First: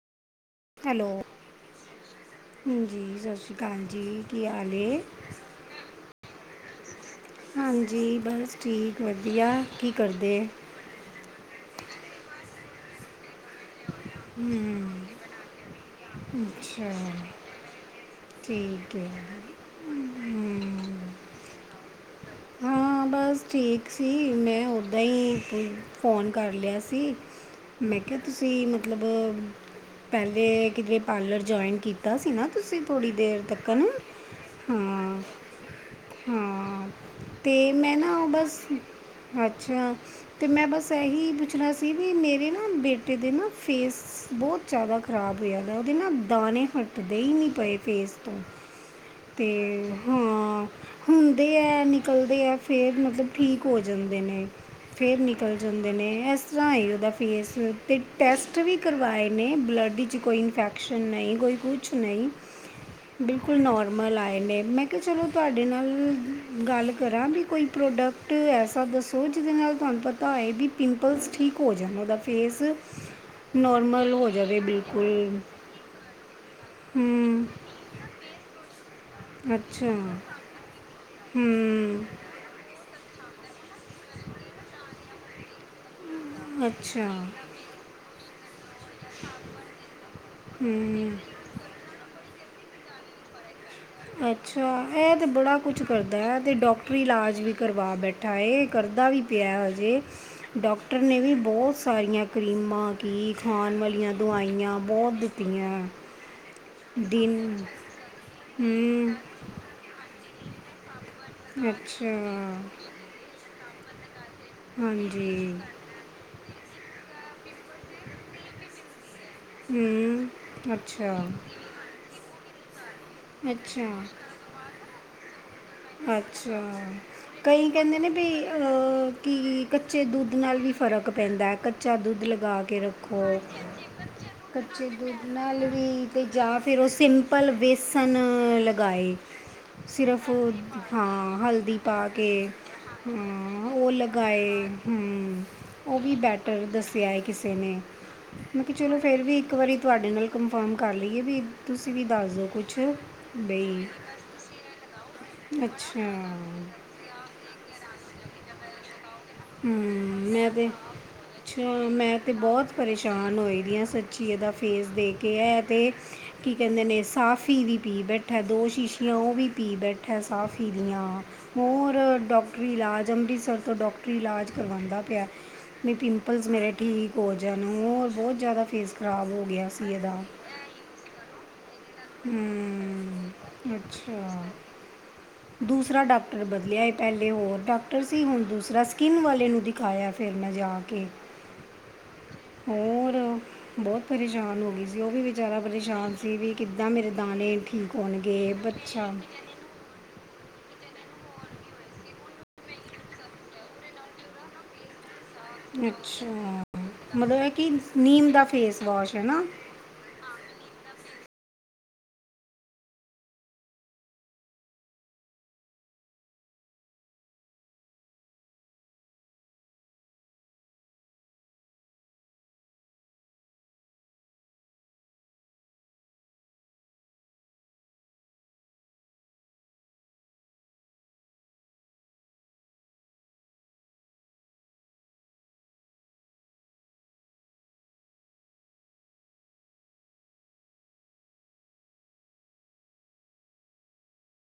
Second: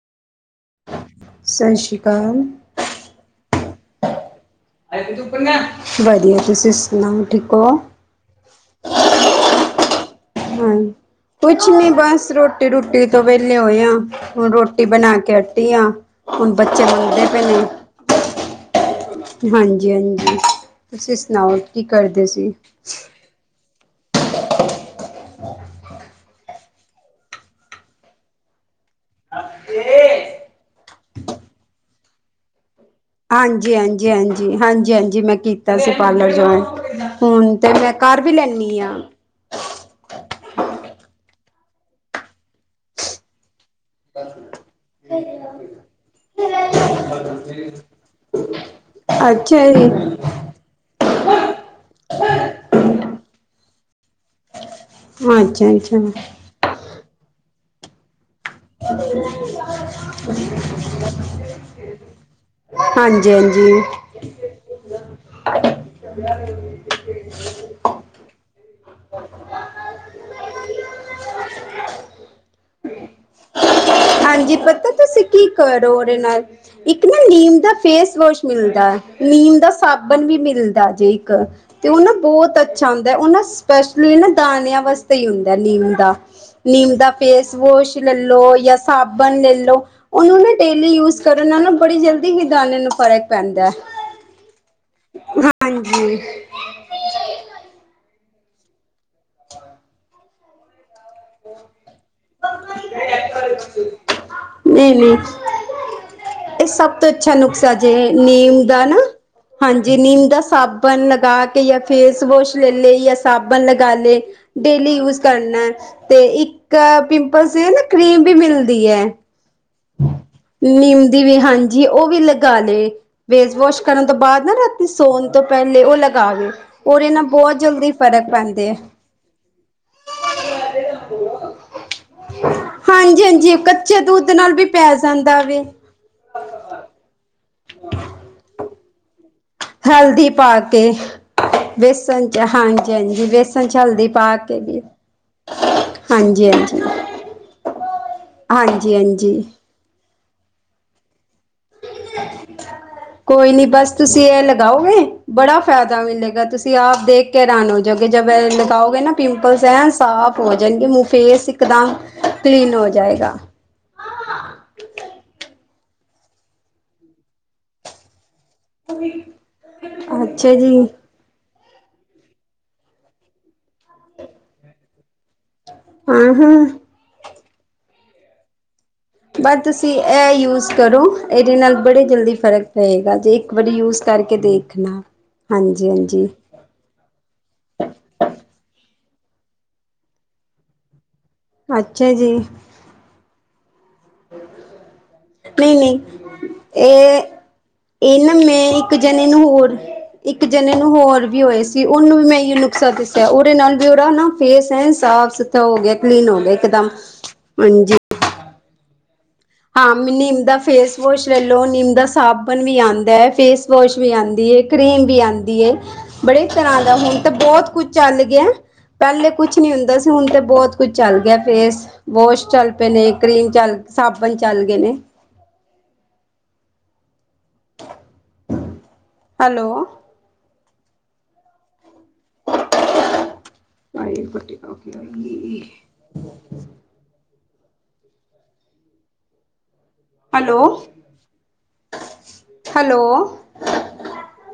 Hello, ਸਤਿ ਸ਼੍ਰੀ ਅਕਾਲ ਹਾਂਜੀ ਸਸ਼੍ਰੀ ਕਾਲ ਜੀ ਕੀ ਹਾਲ ਏ? [unintelligible] ਵਧੀਆ ਤੁਸੀਂ ਸੁ ਹਾਂਜੀ, ਬਸ ਠੀਕ ਵਧੀਆ ਕੀ ਕਰਦੇ? ਹਾਂ, ਕੁਛ ਨੀ ਬਸ ਰੋਟੀ- ਰੂਟੀ ਤੋਂ ਵਿਹਲੇ ਹੋਏ ਆ। ਹੁਣ ਰੋਟੀ ਹਮ ਬਣਾ ਕੇ ਅਟੀ ਆ ਹੁਣ ਬੱਚੇ ਅੱਛਾ ਰੋਂਦੇ ਪਏ ਨੇ ਠੀਕ ਏ। ਹਾਂਜੀ-ਹਾਂਜੀ, ਤੁਸੀਂ ਸੁਣਾਓ? ਕੀ ਕਰਦੇ ਸੀ? ਹਾਂ, ਬਸ ਠੀਕ ਸੀ ਮੈਂ ਉੱਦਾਂ ਹੀ ਫੋਨ ਕਰ ਲਿਆ ਸੀ। ਮੈਂ ਕਿਹਾ ਤੁਸੀਂ ਮਤਲਬ ਪਹਿਲੇ ਕਿਧਰੇ ਪਾਰਲਰ ਜੁਆਇਨ ਕੀਤਾ ਸੀ ਨਾ ਤੁਸੀਂ ਥੋੜੀ ਦੇਰ ਤੱਕ ਹਾਂਜੀ ਨਾ ਹਾਂਜੀ ਹਾਂਜੀ ਹਾਂਜੀ ਹਾਂ ਹਾਂਜੀ, ਮੈਂ ਕੀਤਾ ਸੀ ਪਾਰਲਰ ਜੁਆਇਨ ਹਾਂ ਹੁਣ ਅਤੇ ਤੇ ਮੈਂ ਨਾ ਘਰ ਉਹ ਵੀ ਬਸ ਲੈਣੀ ਆ। ਅੱਛਾ ਤੇ ਮੈਂ ਬਸ ਇਹੀ ਪੁੱਛਣਾ ਸੀ ਵੀ ਮੇਰੇ ਨਾ ਬੇਟੇ ਦੇ ਨਾ ਫੇਸ ਬਹੁਤ ਜ਼ਿਆਦਾ ਖ਼ਰਾਬ ਹੋਇਆ ਵਾ। ਉਹਦੇ ਨਾ ਦਾਣੇ ਹਟਦੇ ਹੀ ਨਹੀਂ ਪਏ ਫੇਸ ਤੋਂ। ਤੇ ਅੱਛਾ ਜੀ ਹਾਂ। ਹੁੰਦੇ ਏ, ਨਿਕਲਦੇ ਹੈ, ਫਿਰ ਮਤਲਬ ਠੀਕ ਹੋ ਜਾਂਦੇ ਨੇ। ਫਿਰ ਨਿਕਲ ਅੱਛਾ ਜਾਂਦੇ ਅੱਛਾ ਨੇ। ਇਸ ਤਰ੍ਹਾਂ ਉਹਦਾ ਫੇਸ ਅਤੇ ਟੈਸਟ ਵੀ ਕਰਵਾਏ ਨੇ ਬਲੱਡ 'ਚ ਕੋਈ ਇਨਫੈਕਸ਼ਨ ਨਹੀਂ ਕੋਈ ਕੁਛ ਕੁਛ ਨਹੀਂ। ਹਾਂਜੀ ਬਿਲਕੁਲ ਹਾਂਜੀ ਨੋਰਮਲ ਆਏ ਨੇ। ਮੈਂ ਕਿਹਾ ਚਲੋ ਤੁਹਾਡੇ ਨਾਲ ਗੱਲ [unintelligible] ਕਰਾਂ ਵੀ ਕੋਈ ਪ੍ਰੋਬ ਪ੍ਰੋਡਕਟ ਐਸਾ ਦੱਸੋ? ਜਿਹਦੇ ਨਾਲ ਤੁਹਾਨੂੰ ਪਤਾ ਹੋਏ ਵੀ ਪਿੰਪਲਸ ਠੀਕ ਹੋ ਜਾਣ ਉਹਦਾ ਫੇਸ। ਹ [unintelligible] ਨੋਰਮਲ ਉ ਹਾਂਜੀ, ਪਤਾ ਤੁਸੀਂ ਕੀ ਕਰੋ ਉਹਦੇ ਨਾਲ ਇੱਕ ਨਾ ਹੂੰ ਨੀਮ ਦਾ ਫੇਸ ਵੋਸ਼ ਮਿਲਦਾ। ਨੀਮ ਦਾ ਅੱਛਾ ਸਾਬਣ ਵੀ ਮਿਲਦਾ ਜੇ ਇੱਕ। ਤੇ ਉਹ ਹੂੰ ਨਾ ਬਹੁਤ ਅੱਛਾ ਹੁੰਦਾ। ਉਹ ਨਾ ਸਪੈਸ਼ਲੀ ਨਾ ਦਾਣਿਆਂ ਵਾਸਤੇ ਹੀ ਹੁੰਦਾ ਨੀਮ ਦਾ। ਨੀਮ ਅੱਛਾ ਫੇਸ ਵੋਸ਼ ਲਾ ਲੋ ਜਾਂ ਸਾਬਣ ਲੈ ਲੋ। ਉਹਨੂੰ ਨਾ ਡੇਲੀ ਹੂੰ ਯੂਜ ਕਰੋ। ਇਹਨਾਂ ਨੂੰ ਬੜੀ ਜਲਦੀ ਵੀ ਦਾਨਿਆ ਨੂੰ ਫਰਕ ਪੈਂਦਾ। ਅੱਛਾ, ਇਹ ਤੇ ਬੜਾ ਕੁਛ ਹਾਂਜੀ ਕਰਦਾ ਹੈ ਤੇ ਡਾਕ ਡਾਕਟਰੀ ਇਲਾਜ ਵੀ ਕਰਵਾ ਬੈਠਾ ਹੈ। ਕਰਦਾ ਵੀ ਪਿਆ ਹਜੇ। ਡਾਕਟਰ ਨੇ ਵੀ ਬਹੁਤ ਸਾਰੀਆਂ ਕਰੀਮਾਂ ਕੀ, ਖਾਣ ਵਾਲੀਆਂ ਦਵਾਈਆਂ ਨਹੀਂ ਬਹੁਤ ਨਹੀਂ ਦਿੱਤੀਆਂ। ਇਹ ਸਭ ਤੋਂ ਅੱਛਾ ਦਿਨ ਨੁਕਸਾ ਜੇ ਨੀਮ ਦਾ ਨਾ ਹੂੰ ਹਾਂਜੀ ਨੀਮ ਦਾ ਸਾਬ ਸਾਬਨ ਲਗਾ ਕੇ ਜਾਂ ਅੱਛਾ ਫੇਸ ਵਾਸ਼ ਲੈਲੇ ਜਾਂ ਸਾਬਣ ਲਗਾ ਲੇ। ਡੇਲੀ ਯੂਜ ਹਾਂਜੀ ਕਰਨਾ ਤੇ ਇੱਕ ਪਿੰਪਲਸ ਕ੍ਰੀਮ ਵੀ ਮਿਲਦੀ ਏ। ਹੂੰ ਨੀਮ ਅੱਛਾ ਦੀ ਵੀ ਹਾਂਜੀ, ਉਹ ਵੀ ਲਗਾ ਲੇ। ਫੇਸ ਵੋਸ਼ ਅੱਛਾ ਕਰਨ ਤੋਂ ਬਾਅਦ ਨਾ ਰਾਤੀ ਸੌਣ ਤੋਂ ਪਹਿਲੇ ਉਹ ਲਗਾ ਵੇ ਅੱਛਾ ਉਹਦੇ ਨਾ ਕਈ ਕਹਿੰਦੇ ਨੇ ਵੀ ਕੀ ਕੱਚੇ ਦੁੱਧ ਨਾਲ ਵੀ ਫ਼ਰਕ ਪੈਂਦਾ। ਕੱਚਾ ਦੁੱਧ ਲਗਾ ਕੇ ਰੱਖੋ, ਹਾਂਜੀ ਹਾਂਜੀ ਕੱਚੇ ਦੁੱਧ ਨਾਲ ਵੀ ਕੱਚੇ ਪੈ ਦੁੱਧ ਜਾਂਦਾ ਵੇ ਨਾਲ ਵੀ। ਤੇ ਜਾਂ ਫਿਰ ਉਹ ਸਿੰਪਲ ਬੇਸਨ ਲਗਾਏ। ਸਿਰਫ ਹਲਦੀ ਪਾ ਕੇ ਹਾਂ, ਹਲਦੀ ਪਾ ਬੇਸਣ ਕੇ ਚ ਹਾਂਜੀ ਹਾਂਜੀ ਬੇਸਣ ਹਾਂ, ਚ ਉਹ ਹਲਦੀ ਪਾ ਕੇ ਲਗਾਏ। ਵੀ ਹਮ‌, ਉਹ ਵੀ ਹਾਂਜੀ ਬੈਟਰ ਹਾਂਜੀ ਦੱਸਿਆ ਏ ਕਿਸੇ ਨੇ। ਮੈਂ ਕਿਹਾ ਹਾਂਜੀ ਚਲੋ, ਫਿਰ ਵੀ ਹਾਂਜੀ ਇੱਕ ਵਾਰੀ ਤੁਹਾਡੇ ਨਾਲ ਕਨਫਰਮ ਕਰ ਲਈਏ ਵੀ ਤੁਸੀਂ ਵੀ ਦੱਸ ਦਿਉ ਕੁਝ? ਕੋਈ ਨੀ ਬਸ ਤੁਸੀਂ ਇਹ ਲਗਾਓਗੇ ਬੜਾ ਫਾਇਦਾ ਅੱਛਾ ਮਿਲੇਗਾ। ਤੁਸੀ ਦੇਖ ਕੇ ਹੈਰਾਨ ਹੋ ਜਾਗੇ ਜਬ ਐ ਲਗਾਓ ਗੇ ਨਾ। ਪਿੰਪਲਸ ਐਨ ਹਮ ਸਾਫ਼ ਮੈਂ ਹੋ ਤੇ ਜਾਣਗੇ ਫੇਸ ਇਕਦਮ ਕਲੀਨ ਹੋ ਜਾਏਗਾ। [unintelligible] ਜੀ ਇਹਦਾ ਫੇਸ ਦੇ ਕੇ ਹੈ ਤੇ ਕੀ ਕਹਿੰਦੇ ਨੇ ਸਾਫੀ ਹੀ ਵੀ ਪੀ ਬੈਠਾ। ਦੋਸ਼ ਸ਼ੀਸ਼ੀਆਂ ਉਹ ਵੀ ਪੀ ਬੈਠਾ ਅੱਛਾ ਸਾਹਫੀ ਜੀ ਦੀਆਂ। ਹੋਰ ਡਾਕਟਰੀ ਇਲਾਜ ਅੰਮ੍ਰਿਤਸਰ ਤੋਂ ਡਾਕਟਰੀ ਇਲਾਜ ਕਰਵਾਉਂਦਾ ਪਿਆ। ਨਹੀਂ ਹਾਂ ਪਿੰਪਲਸ ਹਾਂ ਮੇਰੇ ਠੀਕ ਹੋ ਜਾਣ ਹੋਰ ਬਹੁਤ ਜ਼ਿਆਦਾ ਫੇਸ ਖਰਾਬ ਹੋ ਬਸ ਗਿਆ ਤੁਸੀਂ ਸੀ ਇਹਦਾ ਇਹ ਯੂਜ ਕਰੋ। ਇਹਦੇ ਨਾਲ ਬੜੇ ਜਲਦੀ ਫ਼ਰਕ ਪਏਗਾ ਹਮ, ਜੇ ਇੱਕ ਵਾਰੀ ਯੂਜ ਕਰਕੇ ਅੱਛਾ ਦੇਖਣਾ, ਹਾਂਜੀ- ਦੂਸਰਾ ਹਾਂਜੀ। [unintelligible] ਪਹਿਲੇ ਹੋਰ ਡਾਕਟਰ ਸੀ। ਹੁਣ ਦੂਸਰਾ ਸਕਿੰਨ ਵਾਲੇ ਨੂੰ ਦਿਖਾਇਆ ਫਿਰ ਮੈਂ ਜਾ ਕੇ। ਅੱਛਾ ਜੀ। ਹੋਰ ਬਹੁਤ ਪਰੇਸ਼ਾਨ ਹੋ ਗਈ ਸੀ। ਉਹ ਵੀ ਵਿਚਾਰਾ ਨਹੀਂ ਨਹੀਂ ਪਰੇਸ਼ਾਨ ਸੀ ਵੀ ਕਿੱਦਾਂ ਮੇਰੇ ਇਹ ਦਾਣੇ ਠੀਕ -ਇਹ ਨਾ ਹੋਣਗੇ ਮੈਂ ਇੱਕ ਬੱਚਾ ਜਣੇ ਨੂੰ ਹੋਰ। ਇੱਕ ਜਣੇੇ ਨੂੰ ਹੋਰ ਵੀ ਹੋਏ ਸੀ। ਉਹਨੂੰ ਵੀ ਮੈਂ ਇਹੋ ਨੁਕਸਾ ਦੱਸਿਆ। ਉਹਦੇ ਨਾਲ ਵੀ ਉਹਦਾ ਨਾ ਫੇਸ ਐਣ ਸਾਫ। ਅੱਛਾ, ਹੈ ਕਿ ਹਾਂਜੀ ਨੀਮ ਦਾ ਫੇਸ ਵਾਸ਼ ਐ ਨਾ। ਹਾਂ ਨਿੰਮ ਦਾ ਫੇਸ ਵੋਸ਼ ਲੈ ਲਓ। ਨਿੰਮ ਦਾ ਸਾਬਣ ਵੀ ਆਦਾ ਐ ਫੇਸ ਵੋਸ਼ ਵੀ ਆਦੀ ਏ। ਕਰੀਮ ਵੀ ਆਦੀ ਏ। ਬੜੇ ਤਰ੍ਹਾਂ ਦਾ ਹੁਣ ਤਾਂ ਬਹੁਤ ਕੁਛ ਚੱਲ ਗਿਆ। ਪਹਿਲੇ ਕੁਛ ਨਹੀਂ ਹੁੰਦਾ ਸੀ। ਹੁਣ ਤਾਂ ਬਹੁਤ ਕੁਝ ਚੱਲ ਗਿਆ ਫੇਸ ਵੋਸ਼ ਚੱਲ ਪਏ ਨੇ, ਕਰੀਮ ਚੱਲ ਸਾਬਨ ਚੱਲ ਗਏ ਨੇ। [inaudible] ਹੈਲੋ। [unintelligible] Hello- hello.